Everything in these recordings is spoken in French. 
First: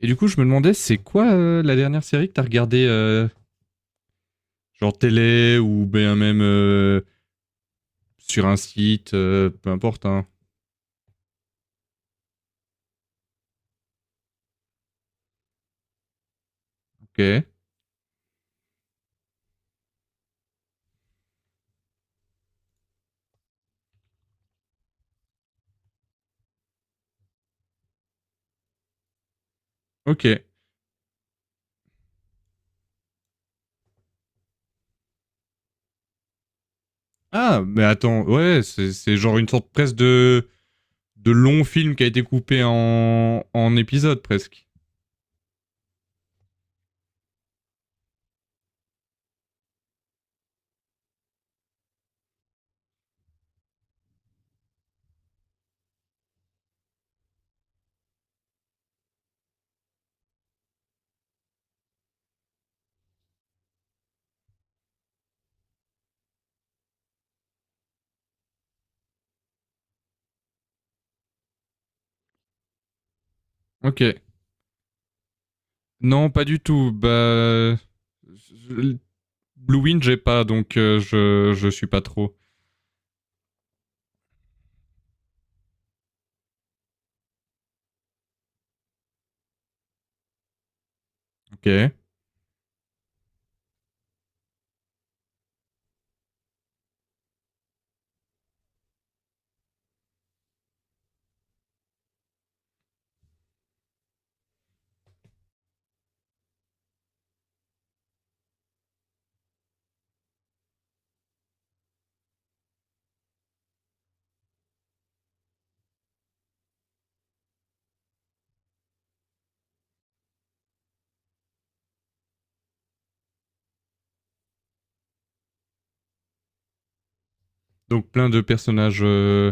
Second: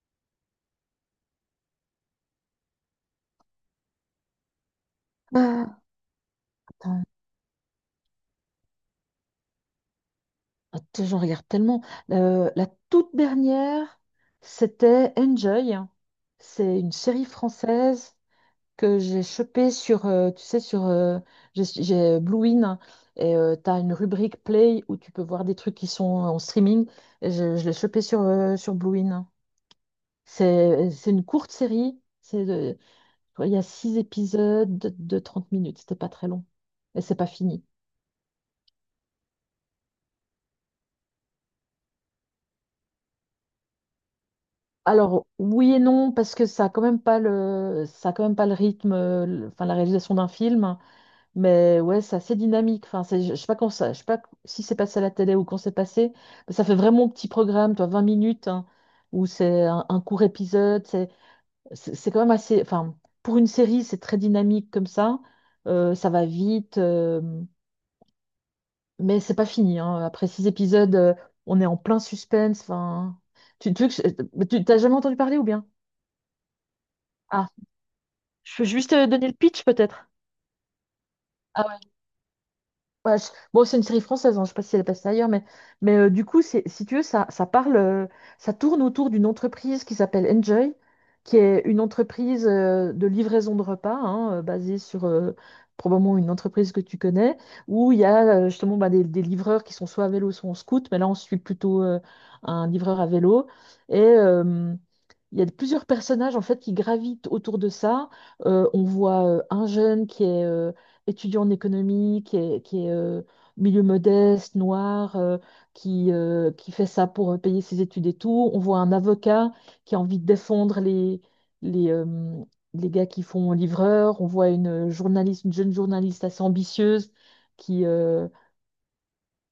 Et du coup, je me demandais, c'est quoi la dernière série que t'as regardée, genre télé Ah, ou bien même attends, sur un site, peu importe. Hein. attends, j'en regarde tellement. La toute dernière, c'était Enjoy. C'est une série Ok, française que j'ai chopée sur, tu sais, sur j'ai Blue In et tu as une rubrique Play où tu peux voir des trucs qui sont en streaming. Et je l'ai chopée sur, sur Blue In. ok. C'est une courte série. Il y a six épisodes de 30 minutes. C'était pas très long. Et c'est pas Ah, fini. mais attends, ouais, c'est genre une sorte presque de long film qui a été coupé en, en épisodes presque. Alors oui et non, parce que ça a quand même pas le ça a quand même pas le rythme, enfin la réalisation d'un film, mais ouais, c'est assez dynamique. Enfin je sais pas quand ça, je sais pas si c'est passé à la télé ou quand c'est passé, mais ça fait vraiment petit programme, toi, 20 minutes, hein, où c'est un court épisode. C'est quand même assez, enfin, pour une série c'est très dynamique comme ça, ça va vite. Mais c'est pas fini, hein. Après six épisodes, on est en plein suspense. Enfin, tu veux que Ok. Tu t'as jamais entendu parler, ou bien? Non, pas du tout. Bah, Je peux juste, je- donner le pitch Blue Wind, peut-être. j'ai pas, donc je suis pas trop. Ouais, bon, c'est une série française, hein, je sais pas si elle passe ailleurs, mais, du coup, c'est, si tu veux, ça, ça parle. Ça tourne autour d'une entreprise qui s'appelle Enjoy, qui est une Ok. entreprise, de livraison de repas, hein, basée sur, probablement une entreprise que tu connais, où il y a, justement, bah, des livreurs qui sont soit à vélo, soit en scoot, mais là, on suit plutôt un livreur à vélo. Et, il y a plusieurs personnages en fait qui gravitent autour de ça. On voit un jeune qui est, étudiant en économie, qui est milieu modeste, noir, qui fait ça pour, payer ses études et tout. On voit un avocat qui a envie de défendre les, euh, les gars qui font livreur. On voit une journaliste, une jeune journaliste assez ambitieuse qui... Donc plein de personnages.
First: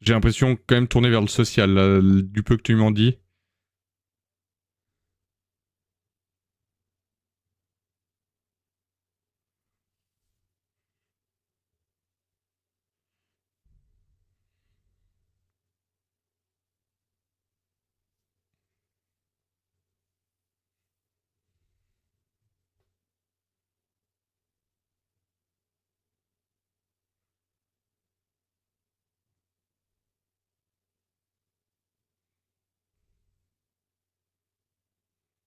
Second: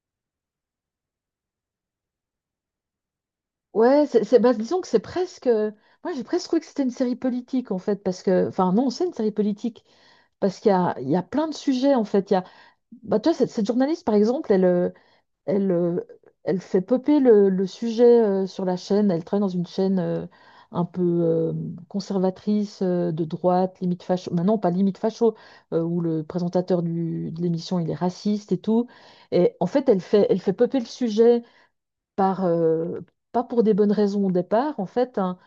J'ai l'impression quand même tourné vers le social, là, du peu que tu m'en dis. Ouais, c'est, bah, disons que c'est presque... Moi, j'ai presque cru que c'était une série politique, en fait, parce que... Enfin, non, c'est une série politique. Parce qu'il y a plein de sujets, en fait. Il y a... bah, toi, cette journaliste, par exemple, Elle, euh, elle fait popper le sujet, sur la chaîne. Elle travaille dans une chaîne, un peu, conservatrice, de droite, limite facho. Maintenant, pas limite facho, où le présentateur de l'émission, il est raciste et tout. Et en fait, elle fait popper le sujet par, pas pour des bonnes raisons au départ, en fait, hein,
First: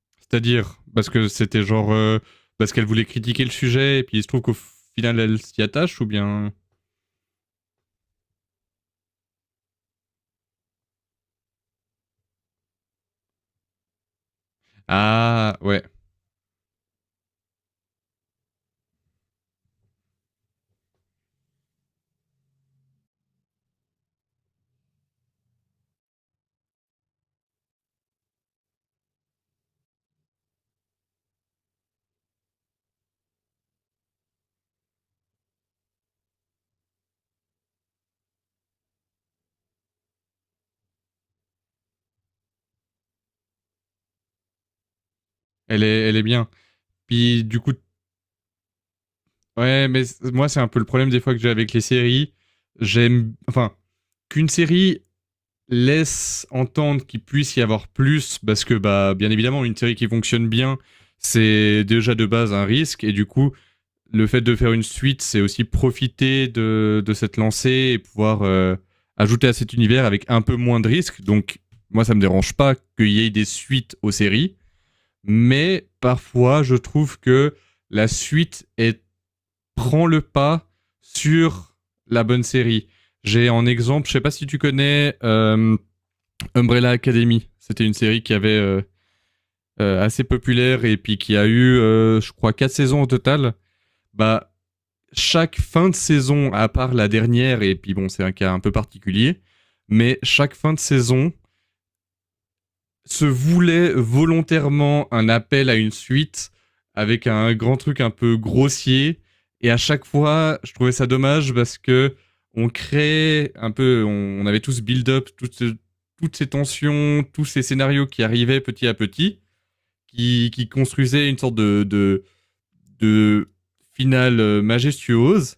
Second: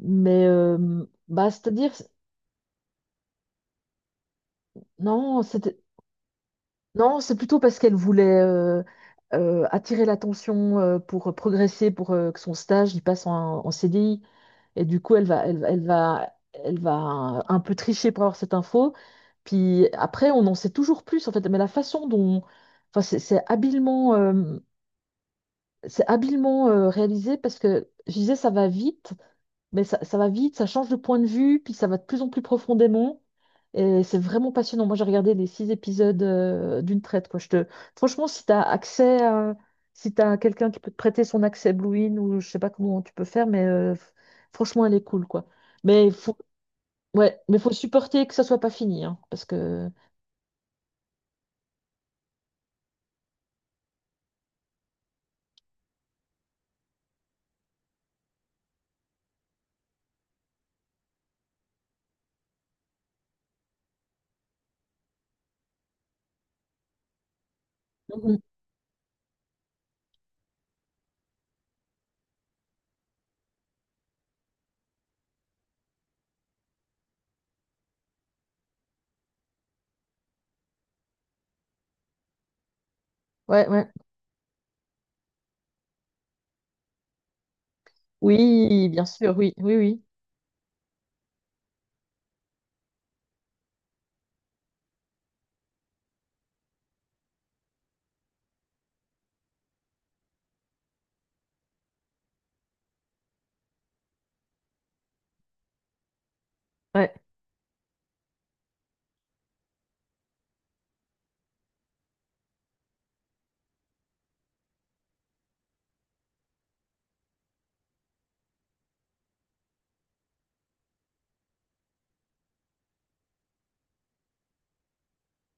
mais C'est-à-dire, parce que bah, c'était genre. c'est-à-dire... euh, parce qu'elle voulait critiquer le sujet, et puis il se trouve qu'au final, elle Non, s'y attache, ou bien. non, c'est plutôt parce qu'elle voulait, attirer l'attention, pour progresser, pour, que son stage il passe en, en CDI. Et du coup, elle va, Ah, elle, va, ouais. elle va elle va un peu tricher pour avoir cette info. Puis après, on en sait toujours plus, en fait. Mais la façon dont, enfin, c'est habilement, réalisé, parce que, je disais, ça va vite, mais ça va vite, ça change de point de vue, puis ça va de plus en plus profondément. Et c'est vraiment passionnant. Moi, j'ai regardé les six épisodes, d'une traite, quoi. Franchement, si tu as accès à... si tu as quelqu'un qui peut te prêter son accès Blue In, ou je sais pas comment tu peux faire, mais, franchement, elle est cool, quoi. Mais Elle est faut... bien. ouais, Puis, du mais faut coup, supporter que ça soit pas fini, hein, parce ouais, que... mais moi, c'est un peu le problème des fois que j'ai avec les séries. J'aime. Enfin, qu'une série laisse entendre qu'il puisse y avoir plus, parce que, bah, bien évidemment, une série qui fonctionne bien, c'est déjà de base un risque, et du coup, le fait de faire une suite, c'est aussi profiter de cette lancée et Mhm. pouvoir ajouter à cet univers avec un peu moins de risques. Donc, moi, ça me dérange pas qu'il y ait des suites aux séries, mais parfois, je trouve que la suite est, prend le pas sur la bonne série. J'ai en Ouais, ouais. exemple, je sais pas si tu connais Umbrella Academy. C'était une série qui avait Oui, bien sûr, oui, oui, oui. assez populaire et puis qui a eu, je crois, 4 saisons au total. Bah, chaque fin de saison, à part la dernière, et puis bon, c'est un cas un peu particulier, mais chaque fin de saison se voulait volontairement un appel à une suite Ouais, avec un grand truc un peu grossier. Et à chaque fois, je trouvais ça dommage parce que on créait un peu, on, avait tous build-up toutes, ce- toutes ces tensions, tous ces scénarios qui arrivaient petit à petit, qui construisaient une sorte de finale majestueuse.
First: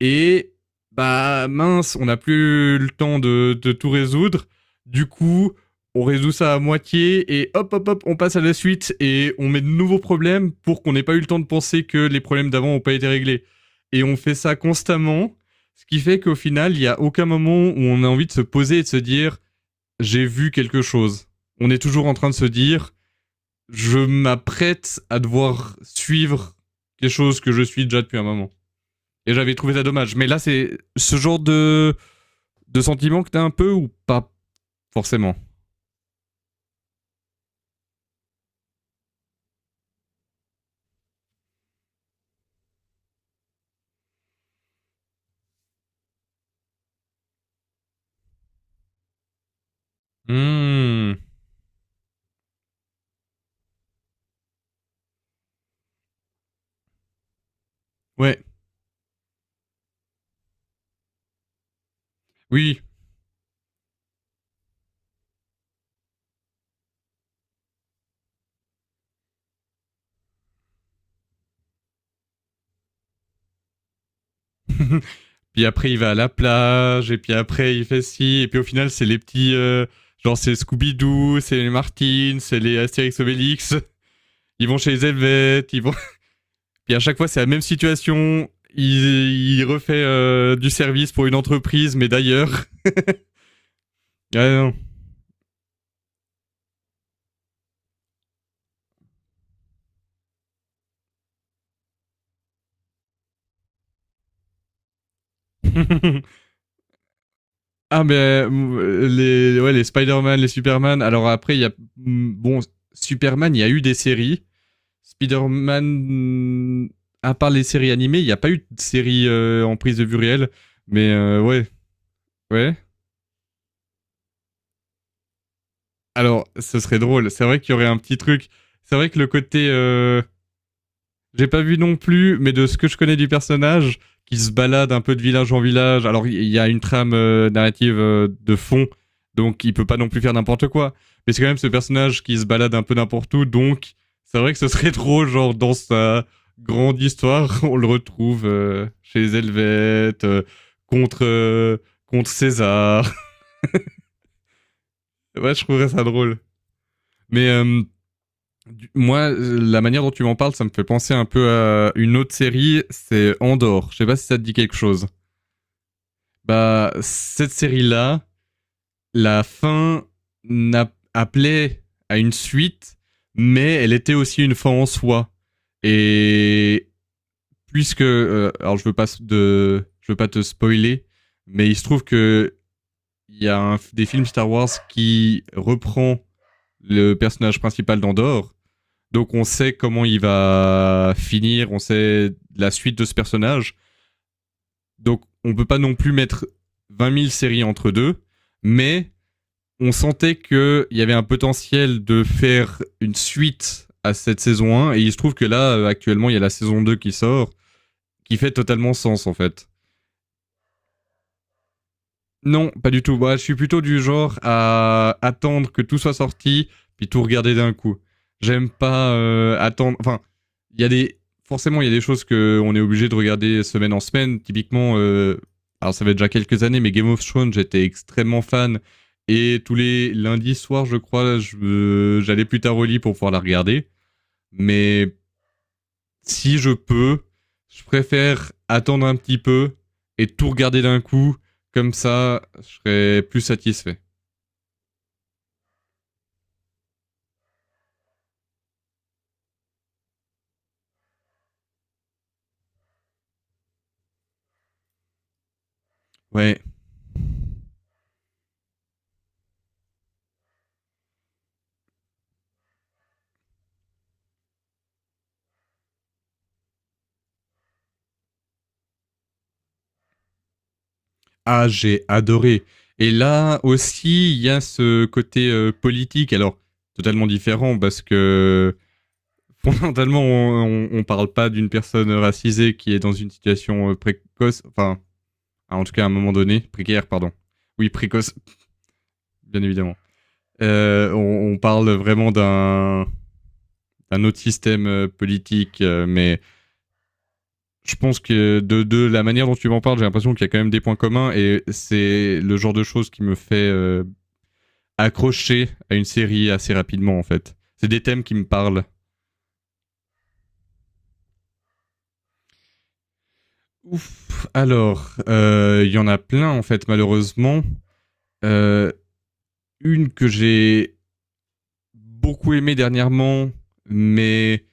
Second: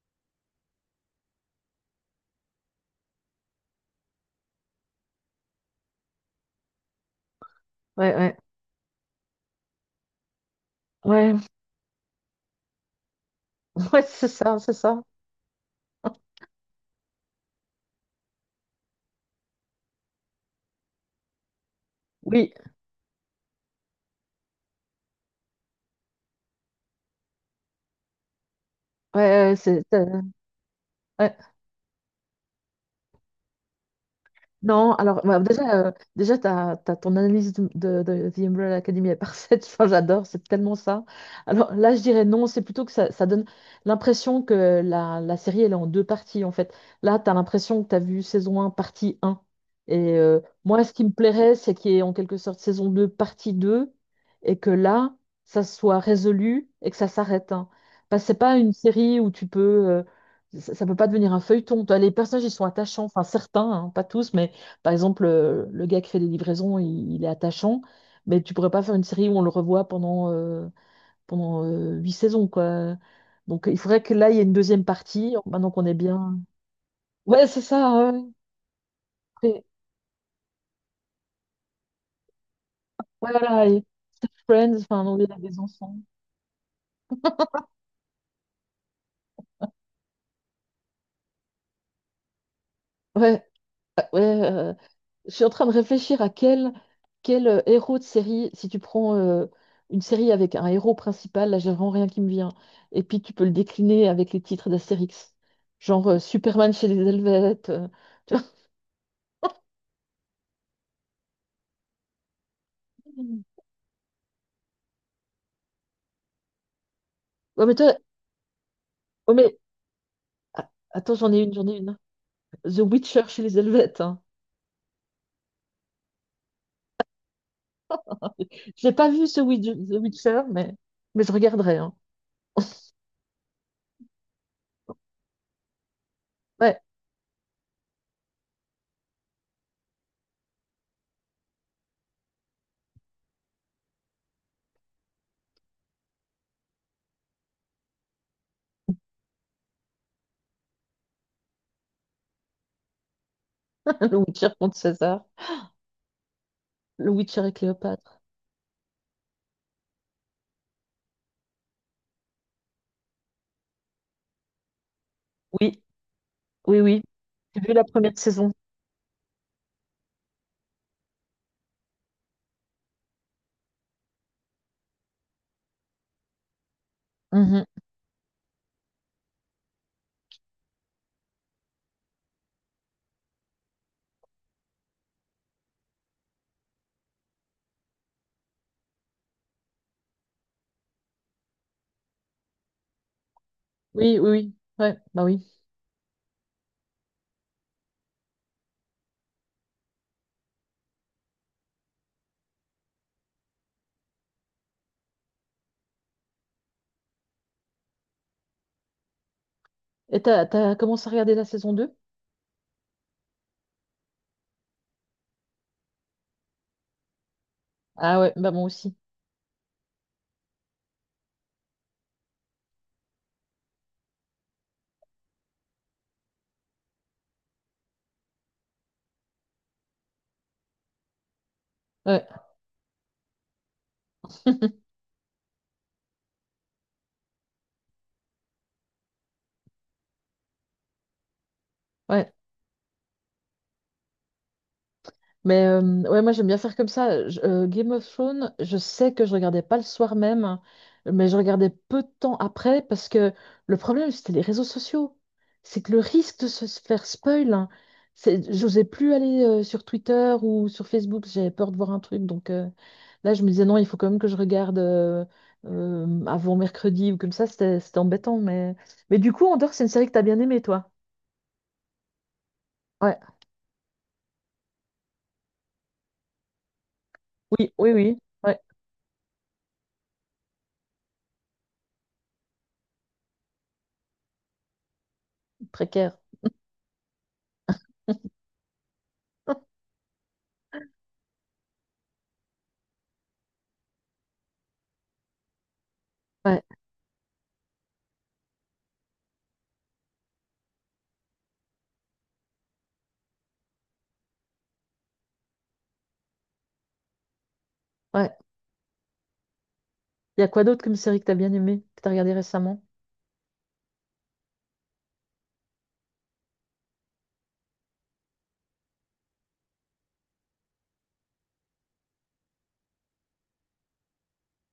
Et bah mince, on n'a plus le temps de tout résoudre. Du coup, on résout ça à moitié et hop, hop, hop, ouais, on ouais. passe à la suite et on met de nouveaux problèmes pour qu'on n'ait pas eu le Ouais. temps de penser que les problèmes d'avant n'ont pas été réglés. Et Ouais, on c'est fait ça ça, c'est ça. constamment, ce qui fait qu'au final, il n'y a aucun moment où on a envie de se poser et de se dire j'ai vu quelque chose. On est toujours en train de se Oui, dire je m'apprête à devoir suivre quelque chose que je suis déjà depuis un moment. ouais, Et j'avais ouais, trouvé ça c'est, dommage. Mais là, c'est ce genre de sentiment que t'as un peu ou pas non, alors, forcément. bah, déjà t'as, t'as ton analyse de, de The Umbrella Academy est parfaite. Enfin, j'adore, c'est tellement ça. Alors là, je dirais non, c'est plutôt que ça donne l'impression que la série, elle est en deux parties en fait. Là, t'as l'impression que t'as vu saison un partie un. Et moi, ce qui me Hmm. plairait, c'est qu'il y ait en quelque sorte saison 2 partie 2 et que là, ça soit résolu et que ça s'arrête, hein. Parce que c'est Ouais, pas une série où ça ne peut pas devenir un feuilleton. Toi, les personnages, ils sont oui. attachants, enfin certains, hein, pas tous, mais par exemple, le gars qui fait des livraisons, il est attachant, mais tu pourrais pas faire une série où on le revoit pendant, huit saisons, quoi. Donc il faudrait que là, il y ait une deuxième partie, Puis maintenant qu'on après, est il va à la bien. plage, et puis Ouais, c'est après, il fait ça, ouais. ci, et puis au final, c'est les petits. Et- euh, genre, c'est Scooby-Doo, c'est les Martins, c'est les Astérix ouais, voilà. Obélix. Et Ils vont Friends, chez enfin, les on est des Helvètes, ils vont. enfants. Puis à chaque fois, c'est la même situation. Il refait du service pour une entreprise, mais d'ailleurs. Ouais, ouais. Ah Je suis en train de réfléchir à quel, quel héros de série, si tu prends une série avec un héros principal, là j'ai vraiment rien qui me vient. Et puis tu peux le décliner avec les titres d'Astérix, genre, non. Superman chez les Helvètes, Ah, mais tu vois. Les, ouais, les Spider-Man, les Superman. Alors après, il y a. Bon, Mm. Superman, il y a eu des séries. Spider-Man, à part les Ouais, mais séries toi, animées, il n'y a pas eu de série oh, mais en prise de vue réelle. a- Mais attends, j'en ai une, ouais, j'en ai une, hein. ouais. The Witcher chez les Helvètes, hein. Alors, ce serait drôle. C'est vrai qu'il y aurait un petit truc. Je n'ai C'est vrai pas que le vu ce côté The Witcher, mais je J'ai pas vu regarderai, hein. non plus, mais de ce que je connais du personnage, qui se balade un peu de village en village. Alors il y a une Ouais, trame narrative de fond, donc il peut pas non plus faire n'importe quoi. Mais c'est quand même ce personnage qui se balade un peu n'importe où, donc c'est vrai que ce serait trop genre dans sa grande histoire, on le retrouve chez les Helvètes, contre, contre César. le Witcher contre César, ouais, je trouverais ça drôle. le Witcher Mais et Cléopâtre. Moi, la manière dont tu m'en parles, ça me fait penser un peu à une autre série, c'est Andor. Je sais pas si ça te dit quelque chose. Oui, oui, Bah, oui. cette J'ai vu la première série-là, saison. la fin n'a- appelait à une suite, mais elle était aussi une fin en soi. Et Mmh. puisque, alors je veux pas de, je veux pas te spoiler, mais il se trouve que il y a un des films Star Wars qui reprend le personnage principal d'Andor. Donc on sait comment il va finir, on sait la suite de ce personnage. Oui, oui, oui. Ouais, Donc bah oui. on peut pas non plus mettre 20 000 séries entre deux, mais on sentait qu'il y avait un potentiel de faire une suite à cette saison un, et il se trouve que là, actuellement, il y a la saison 2 qui sort, qui fait totalement sens en fait. Et t'as commencé à regarder la saison deux? Non, pas du tout. Moi, je suis plutôt du genre à attendre que tout soit sorti, puis tout regarder d'un coup. Ah ouais, bah moi J'aime aussi. pas attendre. Enfin, il y a des. Forcément, il y a des choses qu'on est obligé de regarder semaine en semaine. Typiquement, alors ça fait déjà quelques années, mais Game of Thrones, j'étais extrêmement fan. Et tous les lundis soirs, je crois, je- Ouais. j'allais je... plus tard au lit pour pouvoir la regarder. Mais si je peux, je préfère attendre un petit peu et tout regarder d'un coup. Comme Ouais. ça, je serais plus satisfait. Mais, ouais, moi j'aime bien faire comme ça. Game of Thrones, je sais que je regardais pas le soir même, mais je regardais peu de temps après, parce que le problème, c'était les réseaux sociaux. C'est que le risque de Ouais. se faire spoil, hein, c'est, j'osais plus aller sur Twitter ou sur Facebook, j'avais peur de voir un truc. Donc là je me disais non, il faut quand même que je regarde, avant mercredi ou comme ça, c'était, c'était embêtant. Mais du coup, Andor, c'est une série que t'as bien aimée, toi. Ah, j'ai adoré. Et Ouais, là aussi, il y a ce côté politique. Alors, totalement oui, différent oui, parce oui, ouais, que fondamentalement, on, parle pas d'une personne racisée qui est dans une situation précoce, enfin, en tout cas à un précaire. moment donné, précaire, pardon. Oui, précoce, bien évidemment. On, parle vraiment d'un un autre système politique, mais Ouais, je pense que de la manière dont tu m'en parles, j'ai l'impression qu'il y a quand même des points communs et c'est le genre de choses qui me fait accrocher à une série assez rapidement en fait. C'est des thèmes ouais. qui me parlent. Il y a quoi d'autre comme série que t'as bien aimée, que t'as regardée récemment? Ouf, alors, il y en a plein en fait malheureusement. Euh, une que j'ai beaucoup aimée dernièrement, mais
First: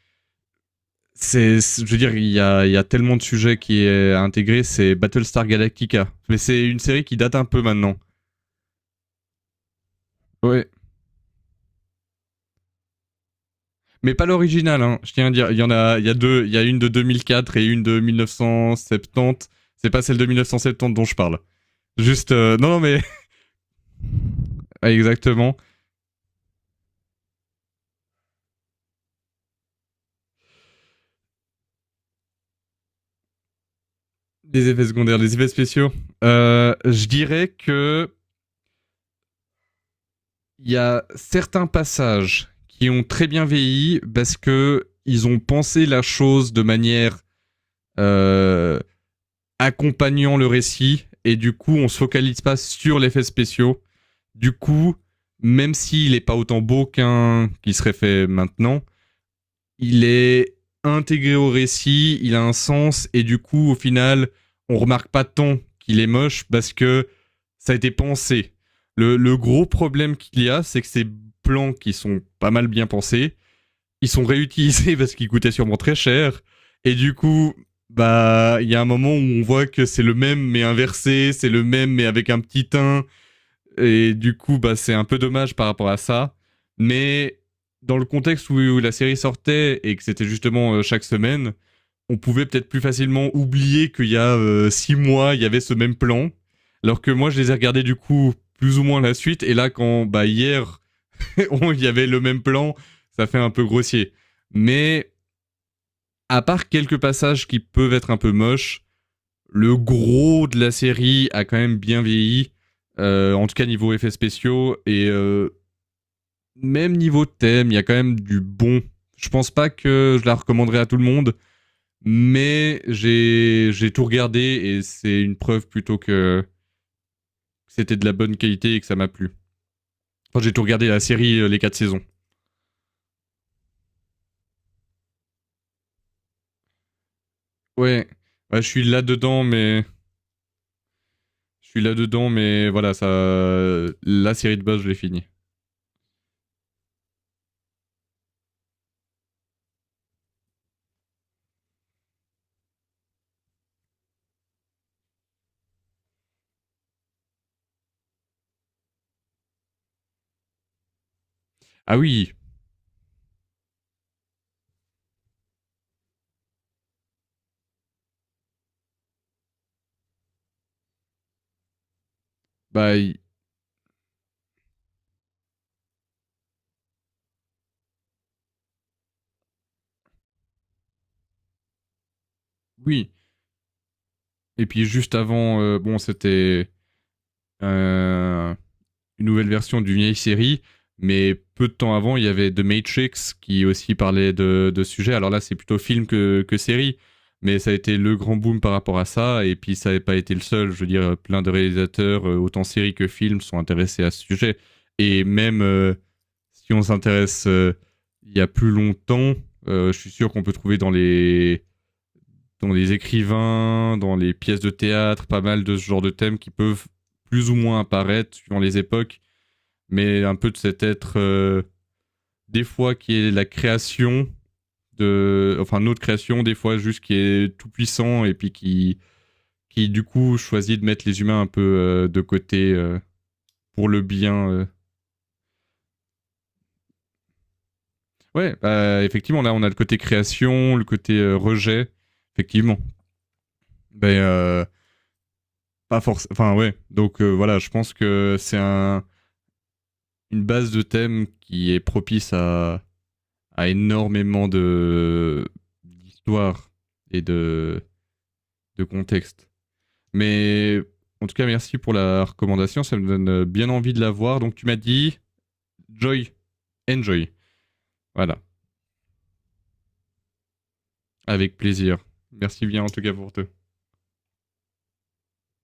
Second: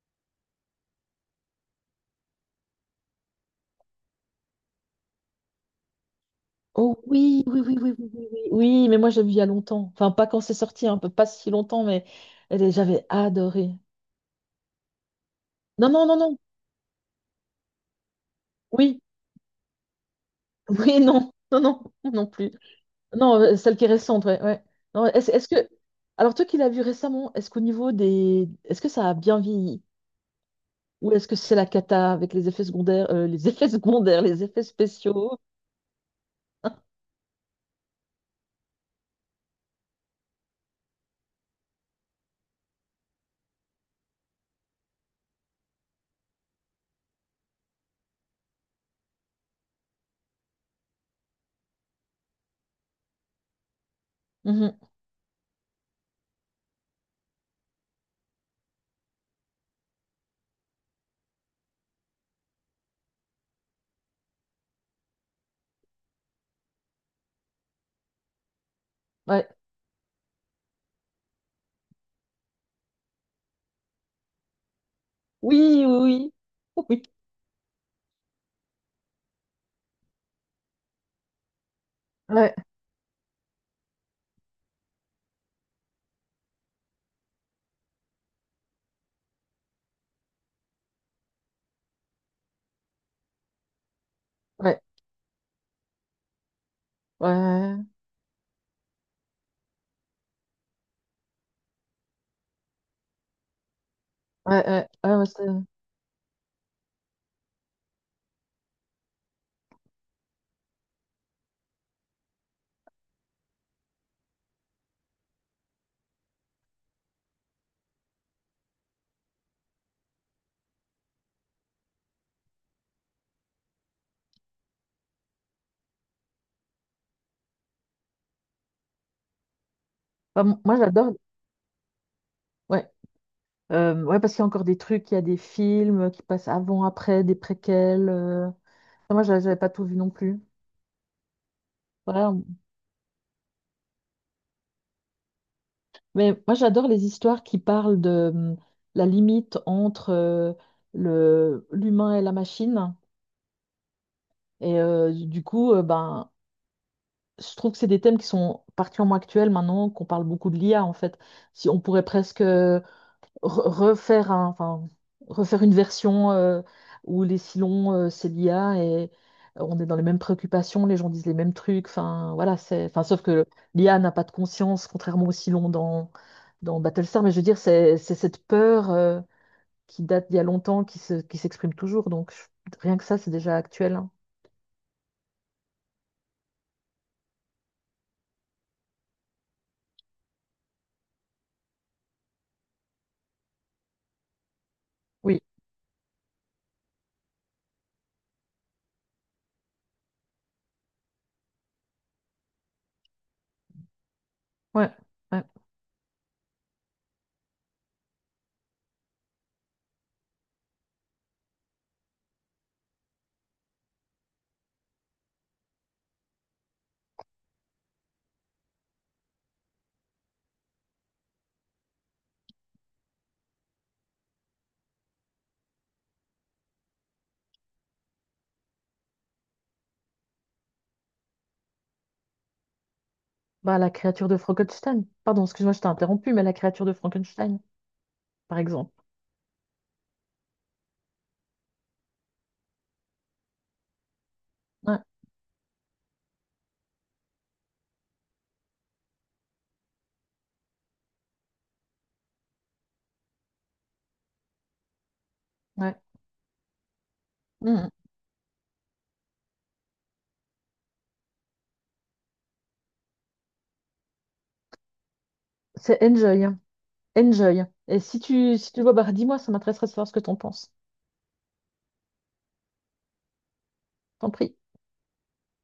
c'est, je veux dire, il y a tellement de sujets qui est intégré, c'est Battlestar Galactica. Mais c'est une Oh série qui date oui, un oui, peu oui, oui, maintenant. oui, oui, oui. Oui, mais moi j'ai vu il y a longtemps. Enfin, pas quand c'est Ouais, sorti, un peu pas si longtemps, mais j'avais adoré. mais pas l'original, hein. Je tiens à dire. Il y en Non, a, il non, y a non, non. deux. Il y a une de 2004 et une de Oui, 1970. C'est pas celle de 1970 oui, dont je non, parle. non, non, non Juste, plus. Non, non, mais Non, celle qui est récente, ouais, ouais. Non, est-ce exactement. que, alors, toi qui l'as vu récemment, est-ce qu'au niveau des, est-ce que ça a bien vieilli? Ou est-ce que c'est la cata avec les effets secondaires, les effets secondaires, les effets Les effets secondaires, les spéciaux? effets spéciaux. Je dirais que il y a certains passages qui ont très bien vieilli parce que ils ont pensé la chose de manière euh, accompagnant le récit et du coup on se focalise pas sur l'effet spéciaux. Du Mhm, coup, même s'il n'est pas autant beau qu'un qui serait fait maintenant, il est intégré au récit, il a un sens, et du coup, au final, on remarque pas tant qu'il est moche parce que ça a été pensé. Le ouais. gros problème qu'il y a, c'est que ces plans qui sont pas mal bien pensés, ils sont réutilisés parce qu'ils coûtaient sûrement Oui, très oui, cher, oui, et oui. du coup, bah, il y a un moment où on voit que c'est le même mais inversé, c'est le même mais avec un Ouais, petit teint, et du coup, bah, c'est un peu dommage par rapport à ça. Mais dans le contexte où, où la série sortait et que c'était justement chaque semaine, on pouvait peut-être plus facilement oublier qu'il y a ouais, 6 mois, il y avait ce même plan. Alors que ouais. moi, je les ai Ouais, regardés ouais. du coup plus ou moins la suite. Et là, quand bah, hier, il y avait le même plan, ça fait un peu grossier. Ouais, ouais, Mais ouais, ouais. à part quelques passages qui peuvent être un peu moches, le gros de la série a quand même bien vieilli. En tout cas, niveau effets spéciaux. Et même niveau thème, il y a quand même du bon. Je pense pas que je la recommanderais à tout le monde, mais j'ai tout regardé et c'est une preuve plutôt que c'était de la bonne qualité et que ça m'a plu. Enfin, j'ai Enfin, tout moi regardé la j'adore. série les 4 saisons. Ouais, ouais, parce qu'il y a encore des trucs, il y a des films qui passent avant, après, des Ouais, préquels. Enfin, ouais je suis là moi j'a- dedans, j'avais pas mais tout vu non plus. je suis là dedans, Ouais, mais voilà, ça, la série de base, je l'ai finie. mais moi j'adore les histoires qui parlent de, la limite entre, le l'humain et la machine. Et, du coup, ben, je trouve que c'est des thèmes qui sont particulièrement actuels maintenant, qu'on parle beaucoup de l'IA en fait. Si on Ah pourrait oui, presque enfin, refaire une version, où les silons, c'est l'IA et on est dans les mêmes préoccupations, les gens disent les mêmes trucs. Enfin, voilà, bah enfin, y- sauf que l'IA n'a pas de conscience, contrairement aux silons dans, dans Battlestar. Mais je veux dire, c'est cette peur, qui date d'il y a longtemps, qui s'exprime toujours. Donc, rien que oui. ça, c'est déjà actuel, hein. Et puis juste avant, bon, c'était euh, une nouvelle version d'une vieille série, mais peu de temps avant, il y avait The Matrix qui aussi parlait de ce sujet. Alors Oui, là, c'est plutôt film que série, mais ça a été le grand boom par rapport à ça. Et puis ça n'avait pas été le seul. Je veux dire, plein de réalisateurs, autant séries que films, sont intéressés à ce sujet. ouais, Et ouais. même si on s'intéresse il y a plus longtemps, je suis sûr qu'on peut trouver dans les écrivains, dans les pièces de théâtre, pas mal de ce genre de thèmes qui peuvent plus ou moins apparaître suivant les époques, mais un peu de cet être des fois qui est la création de, enfin notre création, des fois juste qui est tout puissant et puis qui du coup choisit de mettre les humains un peu de côté Bah, pour la le créature de bien. Frankenstein. Pardon, excuse-moi, je t'ai interrompu, mais la créature de Frankenstein, Ouais, par exemple. bah, effectivement là on a le côté création, le côté rejet, effectivement. Ben Ouais, pas forcément. Enfin ouais, donc voilà, je pense que c'est un une base de thèmes qui est propice à énormément de ouais. d'histoire et Mhm. de contexte. Mais en tout cas, merci pour la recommandation. Ça me donne bien envie de la voir. Donc, tu m'as dit C'est Joy, Enjoy, hein. enjoy. Enjoy. Et si Voilà, tu, si tu le vois, bah, dis-moi, ça m'intéresserait de savoir ce que t'en penses. avec plaisir. Merci bien en tout cas pour toi T'en prie.